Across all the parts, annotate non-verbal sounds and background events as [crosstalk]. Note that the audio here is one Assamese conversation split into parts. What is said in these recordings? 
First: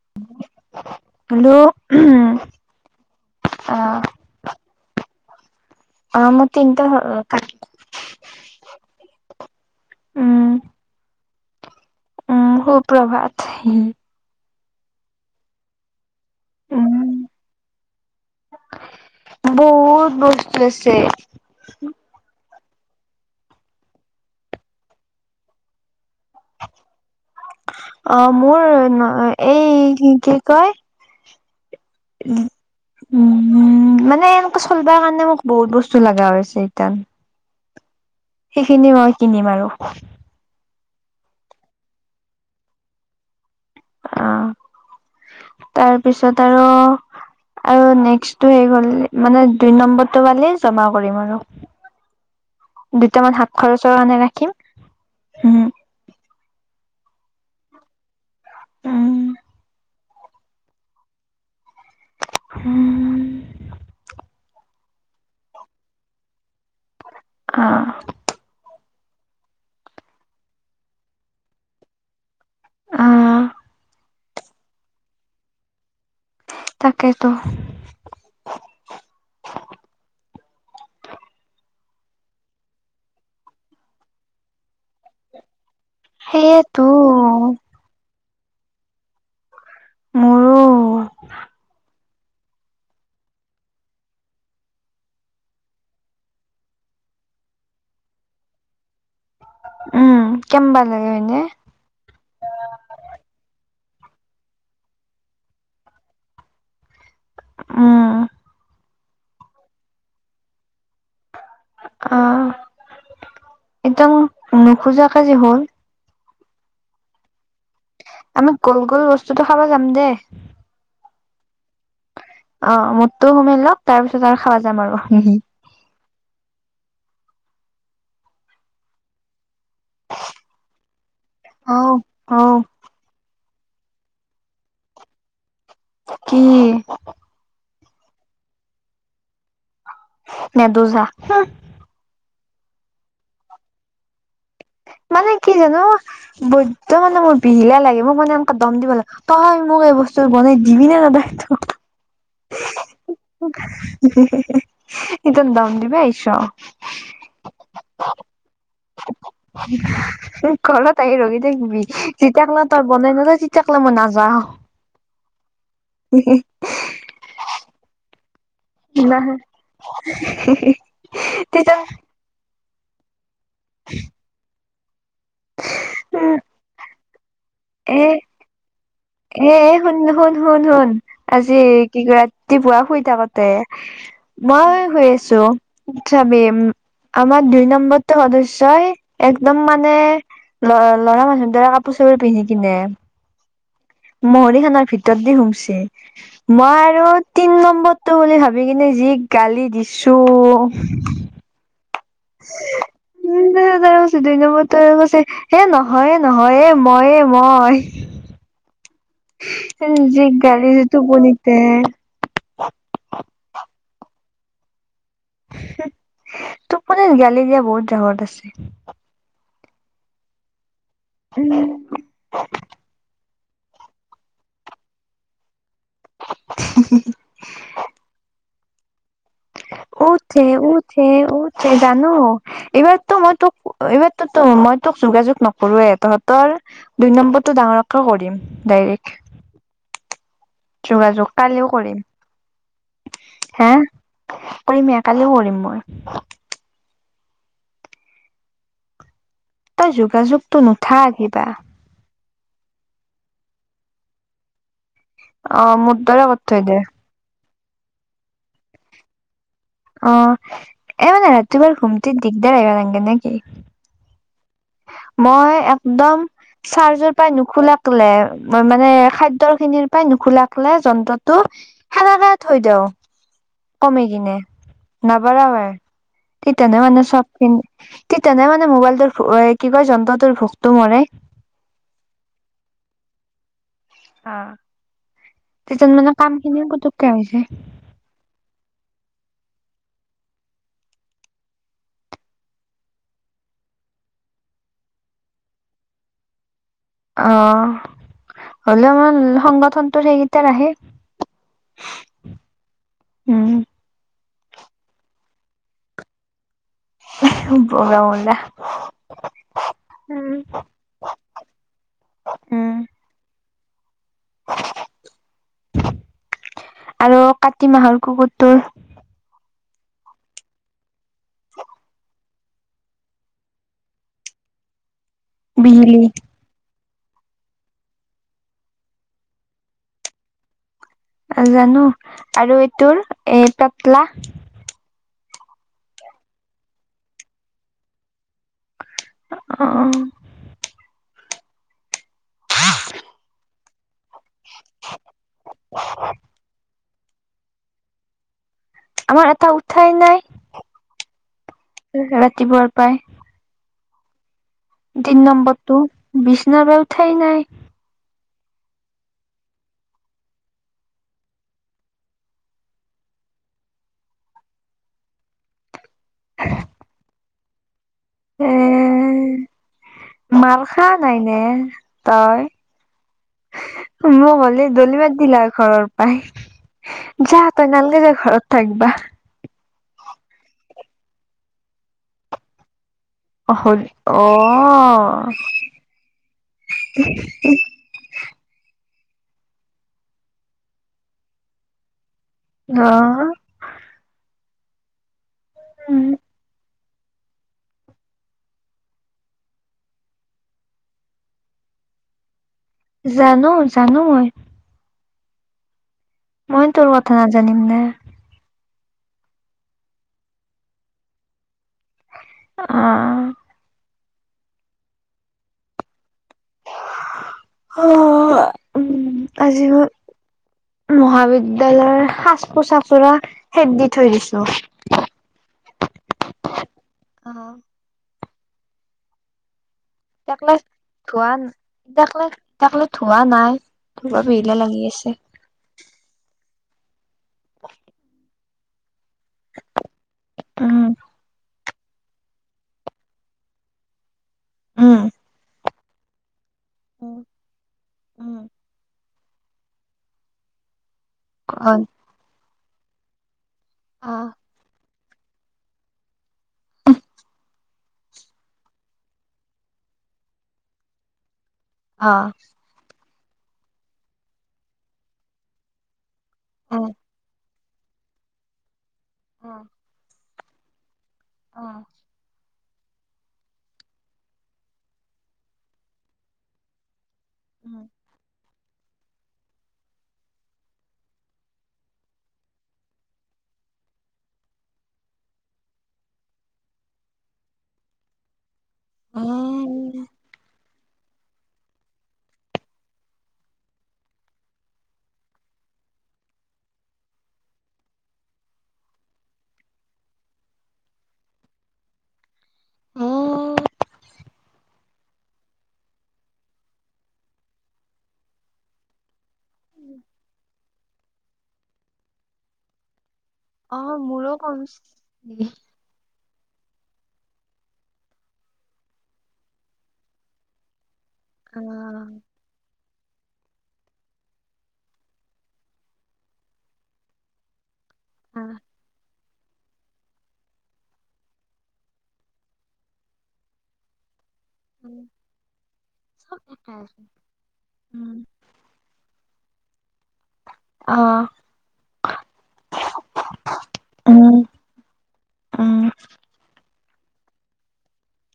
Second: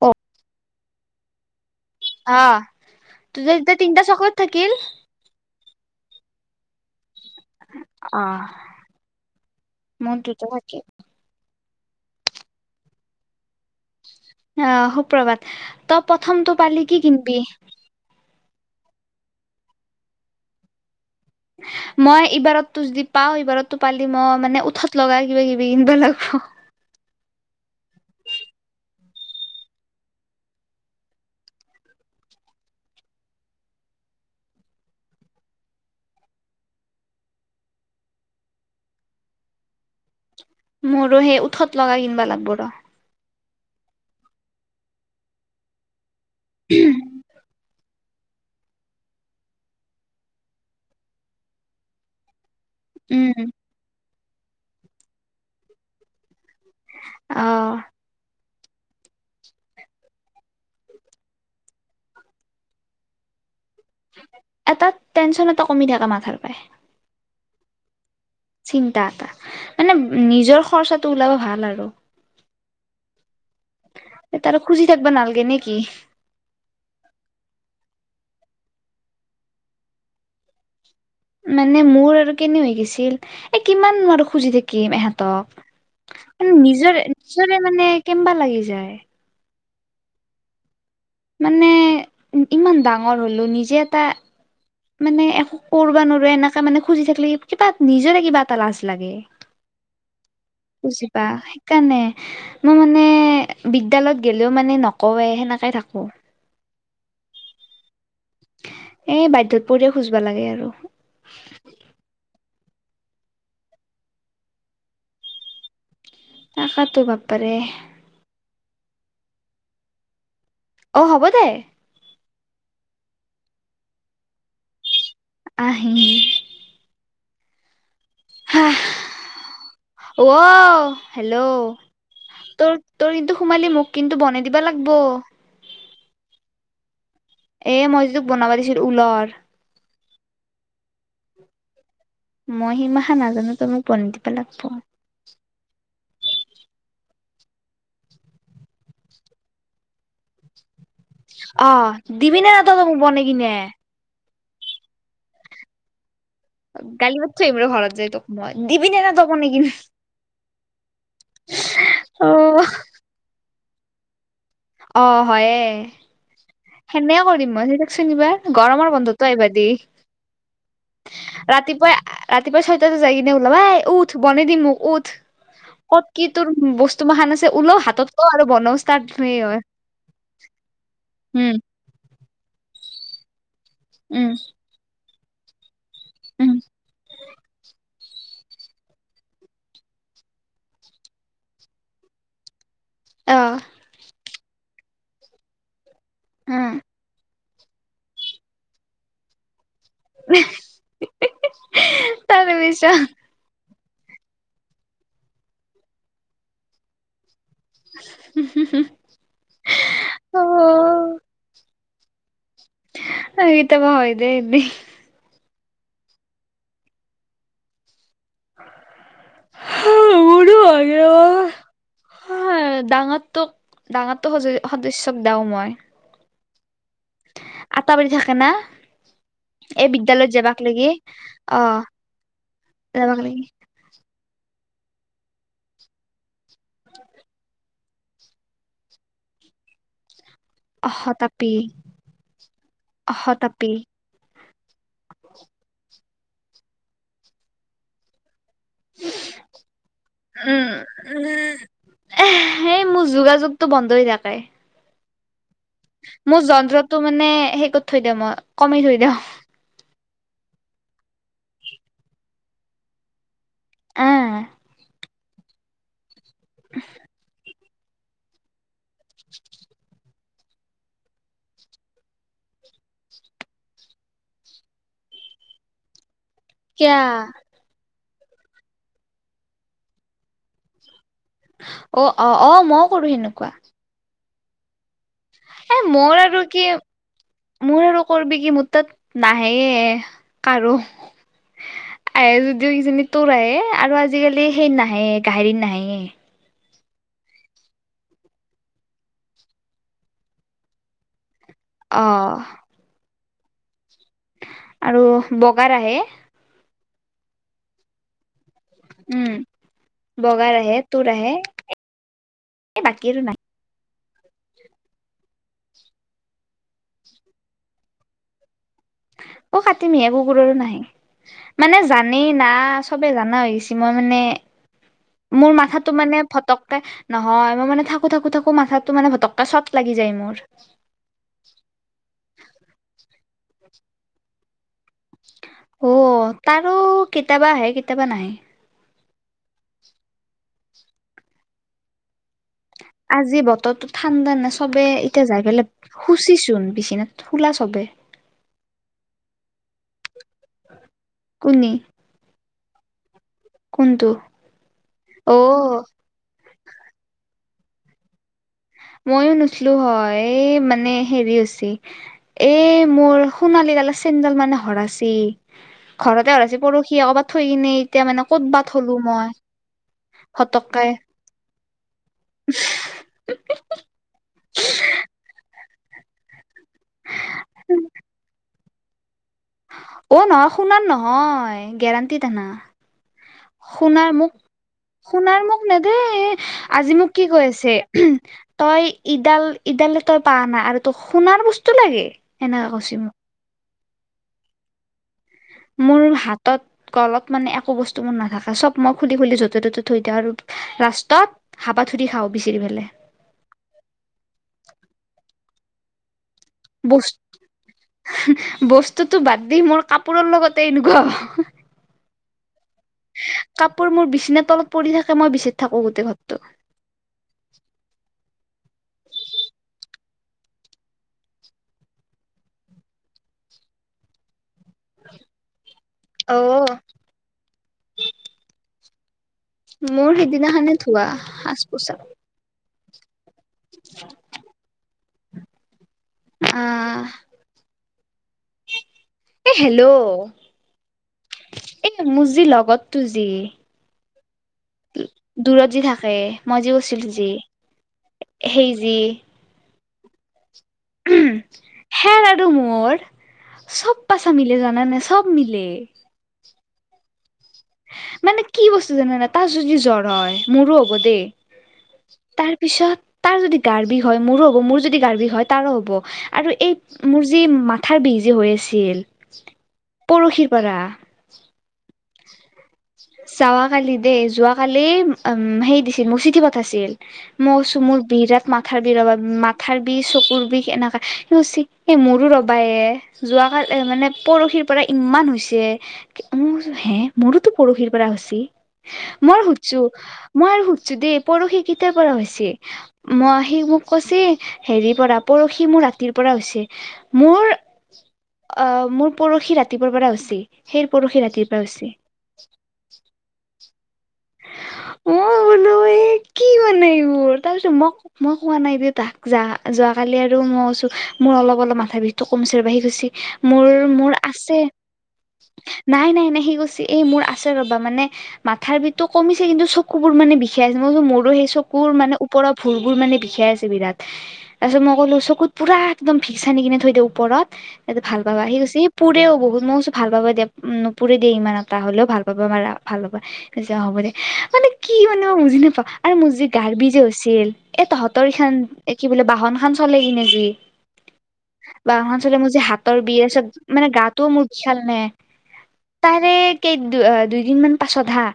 অ, হেল্ল, [inaudible] অ', তিনিটা চকলেট থাকিল। অ, মোক তিনিটা [inaudible] অ, মোৰ উম, দুটো উম, সুপ্ৰভাত আহ, সুপ্ৰভাত, তই প্ৰথমটো পালি কি উম, কিনিবি? বহুত বস্তু আছে। মই এইবাৰতো যদি পাওঁ, এইবাৰতটো পালি মই, মানে উঠত লগা কিবা-কিবি কিনিব লাগব। অ, মোৰ ন, এই কি কয়? উম, মানে এনেকে চলিব কাৰণে মোক বহুত বস্তু লগা হৈছে, সেইখিনি মই কিনিম আৰু। মোৰো সেই উঠত লগা কিনিবা লাগিব ৰহ। অ, তাৰপিছত আৰু [inaudible] আৰু নেক্সটো হেই, গ'ল মানে দুই নম্বৰটো পালে জমা কৰিম আৰু। দুটামান উম হাত খৰচৰ কাৰণে ৰাখিম। উম, অ, উম, উম, এটা টেনশ্যন এটা কমি থাকে, মাথাৰ পায় অ, চিন্তা এটা, মানে নিজৰ খৰচাটো ওলাব ভাল আৰু। অ'। তাৰো খুজি থাকবা নালাগে নেকি? তাকেইতো। মানে মোৰ আৰু কেনে হৈ গৈছিল, এই কিমান আৰু খুজি থাকিম এহঁতক। মানে সেইয়েতো নিজৰে, নিজৰে মানে কেমবা লাগি যায়। মোৰো। মানে ইমান ডাঙৰ হ'লো, নিজে এটা মানে এক কৰিবা নোৱাৰোবা এনেকা মানে খুজি থাকিলি, কিবা নিজৰে কিবা এটা লাজ লাগে। উম, কেমুৱা লাগে বুজিবা এনে? সেইকাৰণে মই মানে বিদ্যালয়ত গ'লেও মানে, নকওঁৱেই সেনেকে থাকোঁ। উম, এই বাধ্যত পৰিয়ে, খোজিবা লাগে আৰু। অ, একদম নোখোজাকে যে হ'ল। তাকেইতো বপৰে। আমি গোল, গোল, বস্তুতটো খাব যাম দে। অ হ'ব দে অ', মোৰতো সোমাই লওক তাৰ পিছত আৰু খাব যাম আৰু হি হি আহি হা অ হেল্ল' অ অ তোৰ তোৰ কিন্তু সুমালি মোক কিন্তু বনাই দিবা লাগব। কি এ মই যে তোক বনাবা দিছিলো ঊলৰ নেদো যা উ মই সিমাহা নাজানোতো তই মোক বনী দিবা লাগব। মানে কি জানো বৈদ্য মানে মোৰ বিহিলা লাগে মোক মানে এনেক দম দিব লাগে। তই মোক এই বস্তু বনাই দিবি নে নেদ অ, দিবি নে ন তই ত মোক বনাই কিনে। হু হু হু এতিয়া দম দিব আহিছ। গালি পাৰছে এইবোৰ ভৰাত যায় তোক মই দিবি নে নেদ বনে কিনে। ঘৰত আহি ৰখি থাকবি যেতিয়াকলে তই বনাই নিদিৱ তেতিয়াকলে মই নাযাও। অ হয়ে। হু হু সেনেও কৰিম মই সেইটোক চিনিবা গৰমৰ বন্ধতো আহিবা দি। হে হে ৰাতিপুৱাই আ ৰাতিপুৱা ছয়টাতে যাই কিনে ওলাবাই উঠ বনাই দিম মোক উঠ কত কি তোৰ ব বস্তু মখান আছে ওলও এ হাতত লও আৰু বনাও ষ্টাৰ্ট হয়ে। এ শুন শুন শুন শুন আজি কি ৰাতিপুৱা শুই থাকোতে উম মই শুই আছো চাবি উম আমাৰ দুই নম্ব টো সদস্যই একদম মানে ল ল'ৰা মানুহৰ দৰে কাপোৰ চাপোৰ পিন্ধি কিনে অ মহৰি খনৰ ভিতৰত দি সোমছে উম মই আৰু তিন নম্বৰতো বুলি ভাবি কিনে যি গালি দিছো। তাৰে মিছা উ ত কৈছে দুই নম্বৰটোৱে কৈছে হে নহয়ে, নহয় ময়ে মই। উম হুম হুম। যি গালিছে টোপনিতে এই কেতিয়াবা হৈ যায় এনেই। হে টোপনিত গালি দিয়া বহুত ৰেকত আছে। হা মোৰো হৈছে ঐ হৈ ডাঙৰটোক ডাঙৰতো সদ সদস্যক দাও মই। [unintelligible] আটা পাৰি থাকে না। এই বিদ্যালয়ত উঠে যাবাক লাগি উঠে অ উঠে জানো এইবাৰতো যাবাক মই লাগি তোক এইবাৰোতো মই তোক যোগাযোগ নকৰোৱে তহঁতৰ দুই নম্বৰটো ডাঙৰকৈ কৰিম ডাইৰেক্ট। অহ যোগাযোগ তাপি কালিও কৰিম অহ হা তাপি কৰিমে কালিও কৰিম মই। হুচ তই যোগাযোগতো নুঠা কিবা এহ ইেই মোৰ, যোগাযোগটো বন্ধয় থাকে। অ', মোত মোৰ যন্ত্ৰটো মানে, সেই কৰি থৈ দিওঁ মই, কমি থৈ দিওঁ। অ', এ মানে ৰাতিুপুৱাৰ ঘুমিতিত দিগদাৰ আহিব নালগে নে কি। উম। মই একদম চাৰ্জৰ পাই, নুখোলেকলে মই মানে, খাদ্য খিনিৰ পৰাই, নুখুলকে যন্ত্ৰটো সাৰে থৈ দিও। কমি কিনে, নাবাৰ আৰু তেনে কিয়া মানে চবখিনি কি তেনে মানে, মোবাইলটোৰ কি কয় যন্ত্ৰটোৰ ভোকতটো মৰে। অ', অ', অ', মইও কৰো সেনেকুৱা। অ', এ তেতিয়া মানে মোৰ কাম আৰু খিনি, কি পুতোকে হয় যায়। মোৰ আৰু কৰবি কি মোৰ তাত, নাহে কাৰো। আহে যদিও কিজানি তোৰ আহে, আৰু আজিকালি সেই নাহে গাহৰি নাহায়ে। অ', হ'লেও মোৰ সংগঠনটো সেইকেইটাৰ আহে। অ'। উম। আৰু বগাৰ আহে। বগা মূলা। উম, বগাৰ আহে, তোৰ আহে, এ বাকী আৰু নাই। আৰু কাতি মাহৰ কুকুৰটোৰ। অ', কাতি মহীয়া কুকুৰৰো নাহে। মানে জানেই না, চবে জানা হৈ গৈছে, মই মানে, মোৰ মাথাতো বিহিলি মানে ফটককে নহয়, মই মানে থাকো, থাকো, থাকো মাথাতো মানে ফটককে চট লাগি যায় মোৰ। জানো, আৰু এইটোৰ, এই পেতলা। অ', তাৰো কেতিয়াবা আহে, কেতিয়াবা নাহে। আহ। আজি বতৰতো ঠাণ্ডা না, চবে এতিয়া যাই পেলাই শুইছেছুন বিচনা শুলা চবে। আমাৰ এটা, উঠাই নাই। কোনি। এই ৰাতিপুৱাৰ পাই। কোনটো। তিনি অ নম্বৰটো, বিছনা পৰা উঠাই নাই। মইয়ো নাছিলো হয়, এ মানে হেৰি হৈছে। এ মোৰ সোণালী কালাৰ, চেণ দাল মানে হৰাচি। ঘৰতে হৰাইছি, পৰহি কৰবাত থৈ কিনে এতিয়া মানে, ক'ত বা থলো মই। মাল ফটককে খা নাই নে তই। মোৰ হ'লে দলী মাৰি দিলা হয় ঘৰৰ পাই। যা তই নালগে যা, ঘৰত থাকিবা। অ', নহয়, সোণৰ নহয়, গেৰাণ্টিত আনা। [inaudible] শুনাৰ অ মোক, শুনাৰ মোক নেদেই, আজি মোক কি কৈ আছে? তই ইডাল, ইডালে তই পাৱ না, আৰু তই সোণৰ বস্তু লাগে। সেনেকাে অ কৈছি মোক। মোৰ উম হাতত, গলত মানে, একো বস্তু মোৰ নাথাকে, চব মই খুলি খুলি য'তে-ত'তে থৈ দিওঁ আৰু। ৰাস্তাত হাপাথুৰি খাওঁ, বিচাৰ পেলাই। জানোঁ জানোঁ মই। মই তোৰ কথা নাজানিম নে। বস্তুতো বাদ দি, মোৰ কাপোৰৰ লগতে এনেকুৱা। অ'। কাপোৰ মোৰ বিচনা তলত পৰি থাকে, মই বিচাৰি থাকো গোটেই ঘৰটোত। অ', উম্, আজি মই। মহাবিদ্যয়ালয়ৰ সাজ-পোছাকোৰা খেদ দি থৈ দিছোঁ। অঔ। অ'। মোৰ তাকলে সেইদিনাখনে ধোৱা সাজ পোছাক তকলে। এতিয়াকলে ধোৱা নাই, ধুুৱা পহিলে লাগি আছে। অ'। এ হেল্ল', উম এ মোৰ যি লগৰটো যি। উম দূৰত যে থাকে, মই যে কৈছিলোঁ যে সেই যে। অ'। হেৰ আৰু মোৰ চব অ কথা‌ মিলে, চব মিলে। মানে কি বস্তু জানানা, তাৰ যদি জ্বৰ হয়। মোৰো হ'ব দেই। অ'। তাৰ পিছত তাৰ যদি গাৰ বিষ হয়, মোৰো হ'ব। মোৰ যদি গাৰ বিষ হয়, তাৰো হ'ব। আৰু এই অ মোৰ যে মাথাৰ বিষ যে হৈ আছিল, অ পৰশিৰ পৰা। অ'। যোৱা কালি দেই, যোৱ কালি উম্, হেৰি দিছিল মোৰ চিঠি পঠাইছিল। মৌ চুমুৰ বিৰাট মাথাৰ বিষ ৰ'বাহে মাথাৰ বিষ, চকুৰ বিষ, এনেকা সিহঁতে এই মোৰো ৰবাই যোৱকালি মানে পৰশিৰ পৰা ইমান হৈছে, উম্, হে মোৰোতো পৰহিৰ পৰা হৈছে। অ মই সুধিছোঁ, মই আৰু সুধিছোঁ দেই পৰহি কেইটাৰ পৰা হৈছে। মই সি মোক কৈছে, হেৰি পৰা পৰহি মোৰ ৰাতিৰ পৰা হৈছে। মোৰ অ', মোৰ পৰহি ৰাতিপুৱাৰ পৰা হৈছে। সেই পৰহি ৰাতিৰ পৰা হৈছে। [inaudible] মই বোলো এই, কি মানে এইবোৰ। তাৰপিছত মোক মই কোৱা নাই দে তাক যা। যোৱা কালি আৰু মই কৈছোঁ মোৰ অলপ অলপ মাথা বিষটো কমিছে বাঢ়ি গৈছে। অ', মোৰো কমিছে। নাই নাই নাই, সি কৈছে এই মোৰ আছে ৰ'বা মানে মাথাৰ বিষ বিষতো কমিছে, কিন্তু চকু বোৰ মানে বিষাই আছে। মই কৈছোঁ মোৰো সেই অ চকুৰ মানে পৰা ভৰিবোৰ মানে বিষাই আছে বিৰাট। তাৰ পিছত মই ক'লো, চকুত পোৰা একদম ভিক্স সানি কেনি থৈ দিওঁ ওপৰত। এয়া ভাল অ পাবা। সি কৈছে, সি পুৰেও বহু মই কৈছোঁ ভাল পাবা দিয়া, উম্, নুপুৰে দিয়া ইমান এটা হ'লেও ভাল পাবা, ভাল পাবা অ', হ'ব দে। মানে কি মানে মই বুজি নাপাওঁ আৰু মোৰ চব যে একে গাৰ্বি যে হৈছিল, এ উম তহতৰ এইখন এ কি বোলে বাহন খন চলে কি নে জুই। অ', বাওঁ হাততোআচলতে মোৰ যে হাতৰ বিৰ আছে মানে গাতো উম মোৰ বিশাল নে উম তাৰে, কেই-দুইদিনমান পাছত হা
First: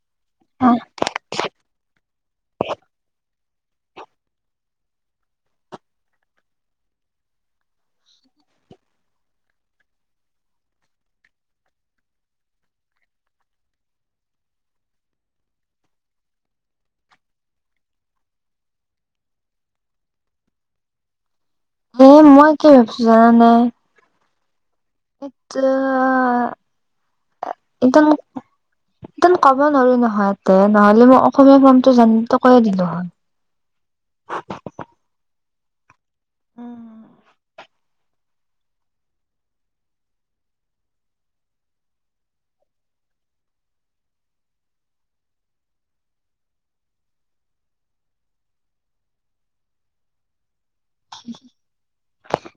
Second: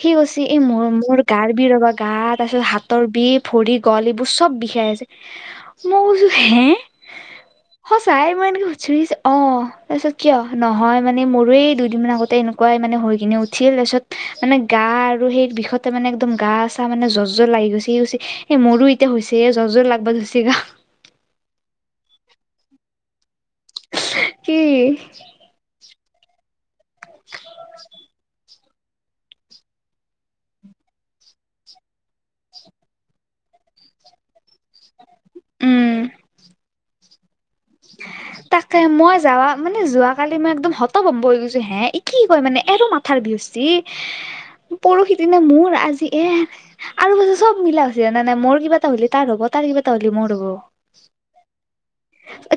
সি কচি, এই মোৰ-মোৰ গাৰ বিৰ ৰবা গা তাৰপিছত হাত হাতৰ বিষ ভৰি গৱালিবোৰ চব বিষাই আছে, মই কৈছো হে [unintelligible] সঁচাই মই এনেকৈ সোধচো সি কৈছে অঁ, তাৰপিছত কিয়? নহয় মানে মোৰৰেই দুদিনমান আগতেই এনে কোৱাই মানে শুই কিনি উঠি লৈছোঁ মানে গা আৰু সেই বিষতে মানে একদম গা-চা মানে জৰ্ জৰ্ লাগি গৈছে সি কৈছে এ মোৰো এতিয়া হৈছে এ, জৰ্-জৰ্ লাগব ধৰচি গা। এ, মই কি ভাবিছো জানানে? কি একদম একদম কব নোৱাৰি নহয় ইতে, নহ'লে মই অসমীয়া ফ্ৰমটো জানি টো কৈয়ে দিলো হয়। [unintelligible] উম হয় [unintelligible] তাকে, মই যাৱা-মানে যোৱ কালি মই একদম হত বম্ব হৈ গৈছো হে, ই কি কয় মানে এ মাত ঠাৰ গৃষ্ঠি পৰহি দিনে মোৰ আজি এ আৰু মানে চব মিলা হৈছে জনানে মোৰ কিবা এটা হ'লি তাৰ হ'ব তাৰ কিবা এটা হ'লি মোৰ হব [unintelligible]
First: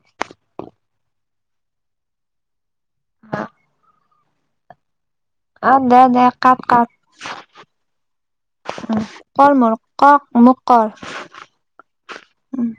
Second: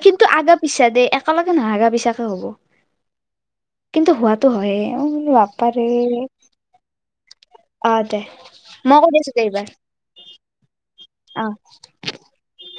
কিন্তু আগা-পিছা দে একেলগে নহগা পিছাকে হ'ব। [inaudible] কিন্তু হোৱাটো হয়ে মই বোলো অঁ, দে-দে কাত-কাত অ দে মই কৰি আছো দে কৰ এইবাৰ মোৰ কক মোক কৰ। অ', উম',।